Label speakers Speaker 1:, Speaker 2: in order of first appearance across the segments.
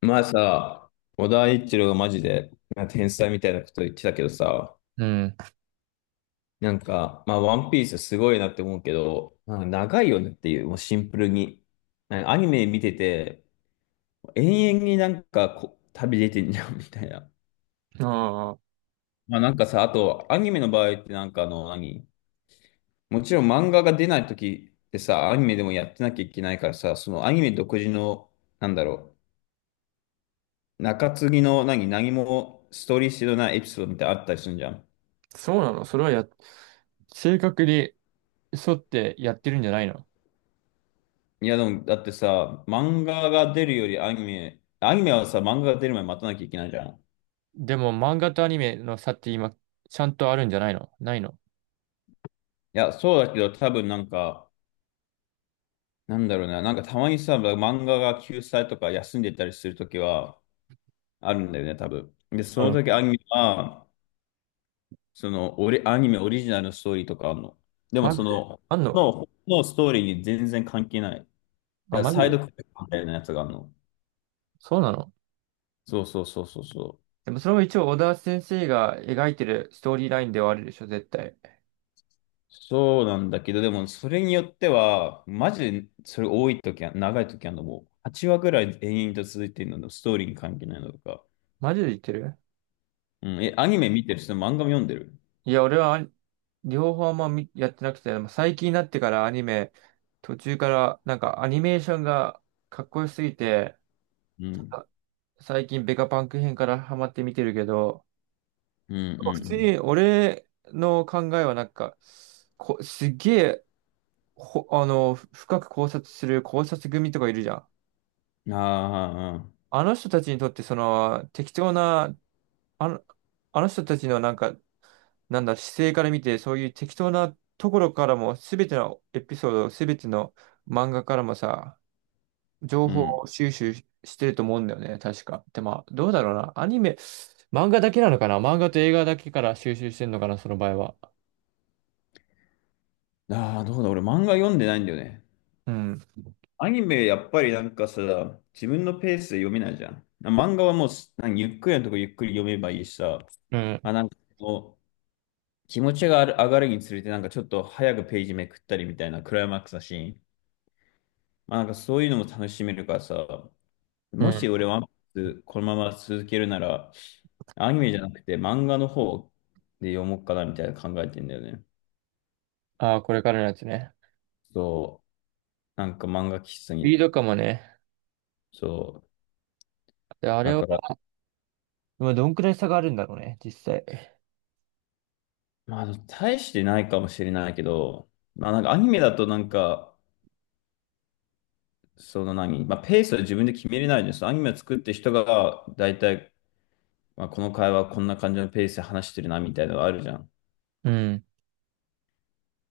Speaker 1: まあさ、小田一郎がマジで天才みたいなこと言ってたけどさ、
Speaker 2: うん。
Speaker 1: ワンピースすごいなって思うけど、なんか長いよねっていう、もうシンプルに。なんかアニメ見てて、延々にこ旅出てんじゃんみたいな。
Speaker 2: ああ、
Speaker 1: まあなんかさ、あと、アニメの場合ってなんかもちろん漫画が出ない時ってさ、アニメでもやってなきゃいけないからさ、そのアニメ独自の、なんだろう、中継ぎの何もストーリー性のないエピソードみたいなのあったりするじゃん。
Speaker 2: そうなの。それはや、正確に沿ってやってるんじゃないの？
Speaker 1: いや、でも、だってさ、漫画が出るよりアニメはさ、漫画が出る前に待たなきゃいけないじゃん。い
Speaker 2: でも漫画とアニメの差って今、ちゃんとあるんじゃないのないの？
Speaker 1: や、そうだけど、多分なんか、なんだろうな、なんかたまにさ、漫画が休載とか休んでたりするときはあるんだよね、多分。で、そ
Speaker 2: う
Speaker 1: の
Speaker 2: ん。
Speaker 1: 時アニメは、その、アニメオリジナルのストーリーとかあるの。でも、
Speaker 2: マジであんの？
Speaker 1: のストーリーに全然関係ない。だか
Speaker 2: あ、
Speaker 1: ら
Speaker 2: マジ
Speaker 1: サイド
Speaker 2: で。
Speaker 1: クエストみたいなやつがあるの。
Speaker 2: そうなの。
Speaker 1: そうそうそうそうそう。
Speaker 2: でもそれも一応小田先生が描いてるストーリーラインではあるでしょ、絶対。
Speaker 1: そうなんだけど、でもそれによっては、マジでそれ多い時は、長い時はもう8話ぐらい延々と続いてるので、ストーリーに関係ないのとか。
Speaker 2: マジで言ってる？
Speaker 1: うん、え、アニメ見てる人、漫画も読んでる。
Speaker 2: いや、俺はアニ両方あんま見やってなくて、でも最近になってからアニメ、途中からなんかアニメーションがかっこよすぎて、
Speaker 1: うん、
Speaker 2: 最近ベガパンク編からハマって見てるけど、
Speaker 1: うん、う
Speaker 2: 普通に
Speaker 1: ん、
Speaker 2: 俺の考えはなんか、すっげえ、あの、深く考察する考察組とかいるじゃん。
Speaker 1: うん。ああ、
Speaker 2: あの人たちにとってその適当な、あの、あの人たちのなんか、なんだ、姿勢から見て、そういう適当なところからも、すべてのエピソード、すべての漫画からもさ、情
Speaker 1: うん。
Speaker 2: 報収集してると思うんだよね、確か。で、まあ、どうだろうな。アニメ、漫画だけなのかな、漫画と映画だけから収集してんのかな、その場合は。
Speaker 1: ああ、どうだ、俺漫画読んでないんだよね。
Speaker 2: うん。
Speaker 1: アニメ、やっぱりなんかさ、自分のペースで読めないじゃん。漫画はもう、なんかゆっくりのとこゆっくり読めばいいしさ、
Speaker 2: う
Speaker 1: あ、
Speaker 2: ん。
Speaker 1: なんか気持ちがある上がるにつれて、なんかちょっと早くページめくったりみたいなクライマックスだし、まあなんかそういうのも楽しめるからさ、
Speaker 2: う
Speaker 1: も
Speaker 2: ん。
Speaker 1: し俺ワンピースこのまま続けるなら、アニメじゃなくて漫画の方で読もうかなみたいな考えてんだよね。
Speaker 2: ああ、これからのやつね。
Speaker 1: そう、なんか漫画喫茶
Speaker 2: スピー
Speaker 1: に、
Speaker 2: ドかもね。
Speaker 1: そう、
Speaker 2: で、あれ
Speaker 1: だ
Speaker 2: は、
Speaker 1: から、
Speaker 2: まあどんくらい差があるんだろうね、実際。
Speaker 1: まあ大してないかもしれないけど、まあなんかアニメだとなんか、その何、まあペースは自分で決めれないです。アニメを作ってる人が大体まあ、この会話こんな感じのペースで話してるなみたいなのがあるじゃん。
Speaker 2: うん。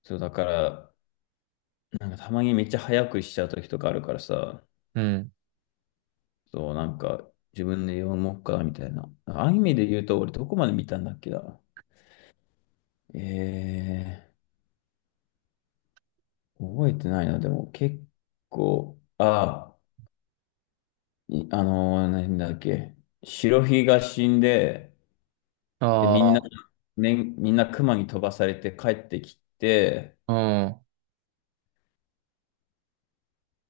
Speaker 1: そう、だから、なんかたまにめっちゃ早くしちゃう時とかあるからさ、
Speaker 2: うん。
Speaker 1: そう、なんか自分で読もうかみたいな。アニメで言うと俺どこまで見たんだっけな。え覚えてないな。でも結構、あ、いあのー、なんだっけ。白ひが死んで、で、みん
Speaker 2: あ
Speaker 1: な、ね、みんな熊に飛ばされて帰ってきて、
Speaker 2: あ、うん。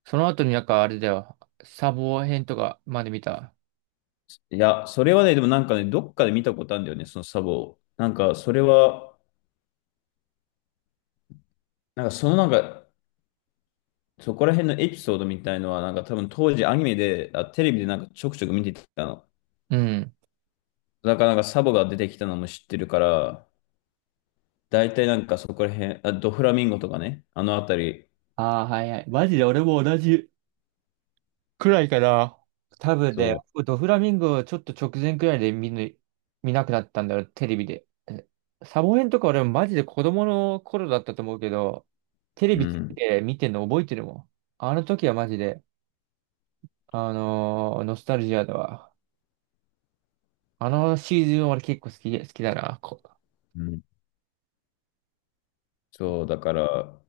Speaker 2: その後になんかあれだよ。サボ編とかまで見た？
Speaker 1: いや、それはね、でもなんかね、どっかで見たことあるんだよね、そのサボを。なんか、それは、なんかそのなんか、そこら辺のエピソードみたいのは、なんか多分当時アニメで、あ、テレビでなんかちょくちょく見てたの。
Speaker 2: うん。
Speaker 1: だからなんかサボが出てきたのも知ってるから、大体なんかそこら辺、あ、ドフラミンゴとかね、あのあたり。
Speaker 2: ああ、はいはい。マジで俺も同じくらいかな。多分で、
Speaker 1: そ
Speaker 2: ドフラミンゴをちょっと直前くらいで見ぬ、見なくなったんだよ、テレビで。サボヘンとか俺マジで子供の頃だったと思うけど、テレ
Speaker 1: う。う
Speaker 2: ビつけ
Speaker 1: ん。
Speaker 2: て見てんの覚えてるもん。あの時はマジで、ノスタルジアだわ。あのシーズン俺結構好きだな。
Speaker 1: うん。そう、だから、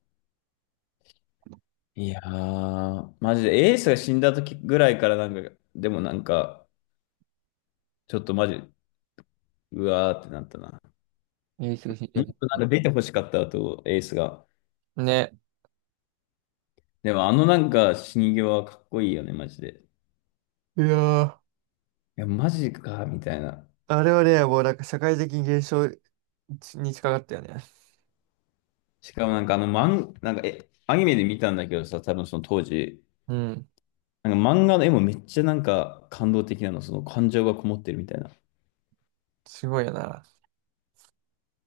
Speaker 1: いやー、マジでエースが死んだ時ぐらいからなんか、でもなんか、ちょっとマジ、うわーってなったな。
Speaker 2: エースが死んじゃ
Speaker 1: も
Speaker 2: っ
Speaker 1: っ
Speaker 2: て
Speaker 1: となんか出て欲しかったと、エースが。
Speaker 2: ね。
Speaker 1: でもあのなんか死に際はかっこいいよね、マジで。
Speaker 2: いやー、
Speaker 1: いや、マジか、みたいな。
Speaker 2: あれはね、社会的現象に近かったよね。
Speaker 1: しかもなんかあの漫、なんかえ、アニメで見たんだけどさ、多分その当時、
Speaker 2: うん。
Speaker 1: なんか漫画の絵もめっちゃなんか感動的なの、その感情がこもってるみたいな。
Speaker 2: すごいよな。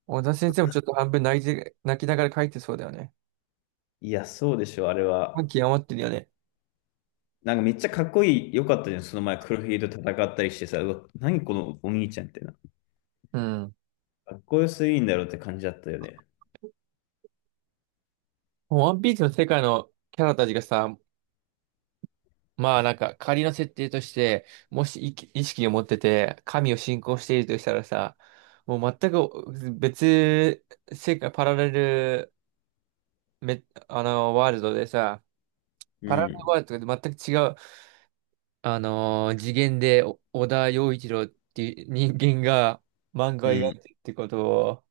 Speaker 2: 小田先生もちょっと半分泣いて、泣きながら書いてそうだよね。
Speaker 1: いや、そうでしょ、あれ
Speaker 2: 感
Speaker 1: は。
Speaker 2: 極まってるよね。
Speaker 1: なんかめっちゃかっこいい、よかったじゃん、その前黒ひげと戦ったりしてさ、うわ、何このお兄ちゃんってな。
Speaker 2: うん。
Speaker 1: かっこよすぎんだろうって感じだったよね。
Speaker 2: もうワンピースの世界のキャラたちがさ、まあなんか仮の設定として、もし意識を持ってて、神を信仰しているとしたらさ、もう全く別世界、パラレルめ、あの、ワールドでさ、
Speaker 1: う
Speaker 2: パラレルワ
Speaker 1: ん、
Speaker 2: ールドとで全く違う、次元でお小田洋一郎っていう人間が漫画
Speaker 1: う
Speaker 2: を描
Speaker 1: ん、
Speaker 2: いてるってことを、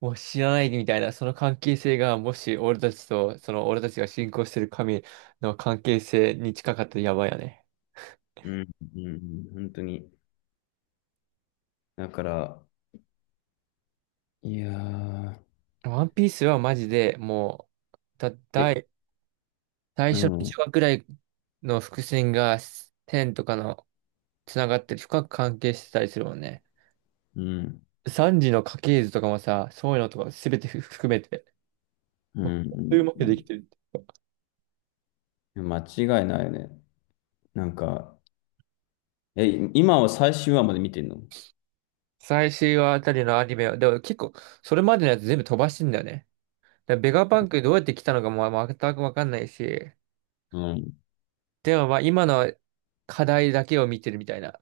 Speaker 2: もう知らないみたいな、その関係性が、もし俺たちと、その俺たちが信仰してる神の関係性に近かったらやばいよね。
Speaker 1: うん、うん、うん本当に。だから、いやー、
Speaker 2: ワンピースはマジで、もう、だ、
Speaker 1: え、
Speaker 2: 大、最
Speaker 1: う
Speaker 2: 初の1
Speaker 1: ん、
Speaker 2: 話くらいの伏線が、天とかの、つながって深く関係してたりするもんね。
Speaker 1: うん、
Speaker 2: 三時の家系図とかもさ、そういうのとか全て含めて、
Speaker 1: う
Speaker 2: もう、そう
Speaker 1: ん、
Speaker 2: いうまくできてる。
Speaker 1: うん。間違いないよね。なんか、え、今は最終話まで見てんの？
Speaker 2: 最終話あたりのアニメは、でも結構、それまでのやつ全部飛ばしてんだよね。でベガパンクどうやって来たのかもまあ全くわかんないし、
Speaker 1: うん。
Speaker 2: でもまあ今の課題だけを見てるみたいな。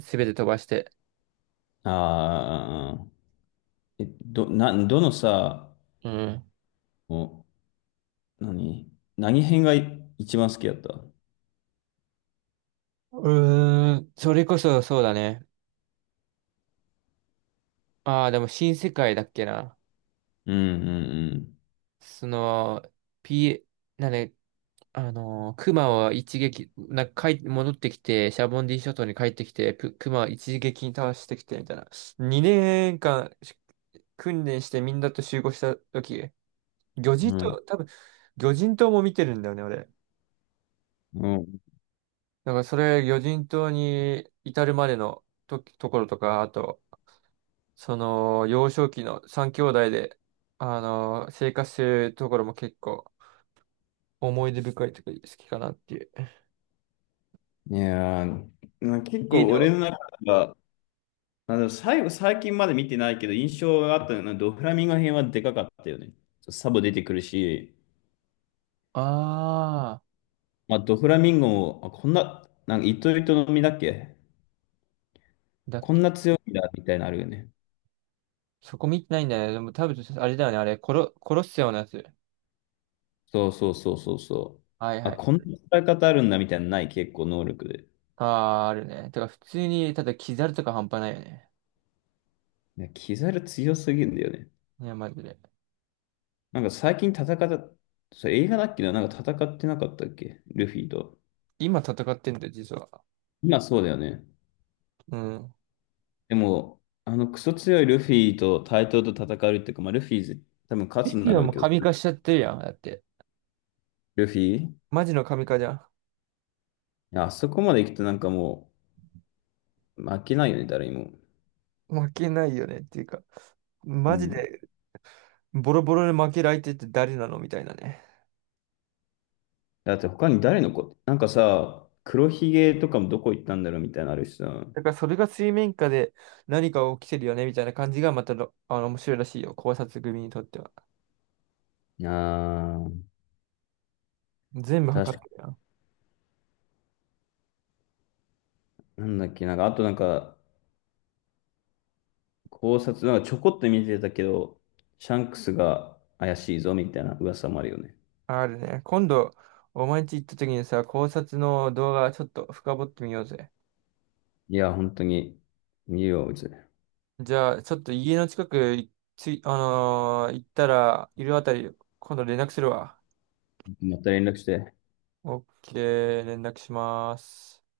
Speaker 2: すべて飛ばして。
Speaker 1: ああ、え、ど、な、どのさ、
Speaker 2: うん。
Speaker 1: お、何何編がい一番好きだった？
Speaker 2: うーん、それこそそうだね。ああ、でも新世界だっけな。
Speaker 1: うん、うん、
Speaker 2: その、P、なんで、あのー、クマを一撃、なんか帰戻ってきて、シャボンディ諸島に帰ってきて、プクマを一撃に倒してきて、みたいな。2年間訓練してみんなと集合した時、魚人
Speaker 1: うん。
Speaker 2: 島、多分、魚人島も見てるんだよね、俺。
Speaker 1: うん、う
Speaker 2: だからそれ、魚人島に至るまでのと、ところとか、あと、その、幼少期の三兄弟で、あの、生活するところも結構思い出深いとか好きかなっていう。
Speaker 1: ん。いやー、な結
Speaker 2: 家
Speaker 1: 構
Speaker 2: では、
Speaker 1: 俺の中では、あの、最近まで見てないけど、印象があったのは、ドフラミンゴ編はでかかったよね。サボ出てくるし、
Speaker 2: あ
Speaker 1: まあ、ドフラミンゴも、あ、こんな、なんか、糸糸の実だっけ？
Speaker 2: ー、だっ
Speaker 1: こ
Speaker 2: け。
Speaker 1: んな強いんだ、みたいなのあるよね。
Speaker 2: そこ見てないんだよね。でも多分、あれだよね。あれ、殺すようなやつ。
Speaker 1: そうそうそうそうそう。
Speaker 2: はいは
Speaker 1: あ、
Speaker 2: い。
Speaker 1: こんな使い方あるんだ、みたいなのない、結構能力で。
Speaker 2: あー、あるね。てか、普通に、ただ、キザルとか半端ないよね。
Speaker 1: いや、キザル強すぎるんだよね。
Speaker 2: いや、マジで。
Speaker 1: なんか最近戦った、それ映画だっけな、なんか戦ってなかったっけルフィと。
Speaker 2: 今戦ってんだよ、実は。
Speaker 1: 今そうだよね。
Speaker 2: うん。
Speaker 1: でも、あのクソ強いルフィと対等と戦うっていうか、まあ、ルフィ多分勝つん
Speaker 2: い
Speaker 1: だ
Speaker 2: や、
Speaker 1: ろう
Speaker 2: もう
Speaker 1: けど、
Speaker 2: 神化しちゃってるやん。だって。
Speaker 1: ルフィ、い
Speaker 2: マジの神化じゃん。
Speaker 1: やあそこまで行くとなんかもう負けないよね、誰にも。
Speaker 2: 負けないよねっていうか、
Speaker 1: う
Speaker 2: マジ
Speaker 1: ん、
Speaker 2: でボロボロで負ける相手って誰なのみたいなね。
Speaker 1: だって他に誰の子、なんかさ、黒ひげとかもどこ行ったんだろうみたいなのあるしさ。
Speaker 2: だからそれが水面下で何か起きてるよねみたいな感じがまたろあの面白いらしいよ。考察組にとっては。
Speaker 1: あー、
Speaker 2: 全部測
Speaker 1: 確
Speaker 2: っ
Speaker 1: か、
Speaker 2: てるよ。
Speaker 1: なんだっけ、なんか、あとなんか、考察、なんかちょこっと見てたけど、シャンクスが怪しいぞみたいな噂もあるよね。
Speaker 2: あるね。今度、お前んち行った時にさ、考察の動画ちょっと深掘ってみようぜ。
Speaker 1: いや、本当に、見るよ、うち。
Speaker 2: じゃあ、ちょっと家の近くいつい、あのー行ったら、いるあたり、今度連絡するわ。
Speaker 1: また連絡して。
Speaker 2: オッケー、連絡します。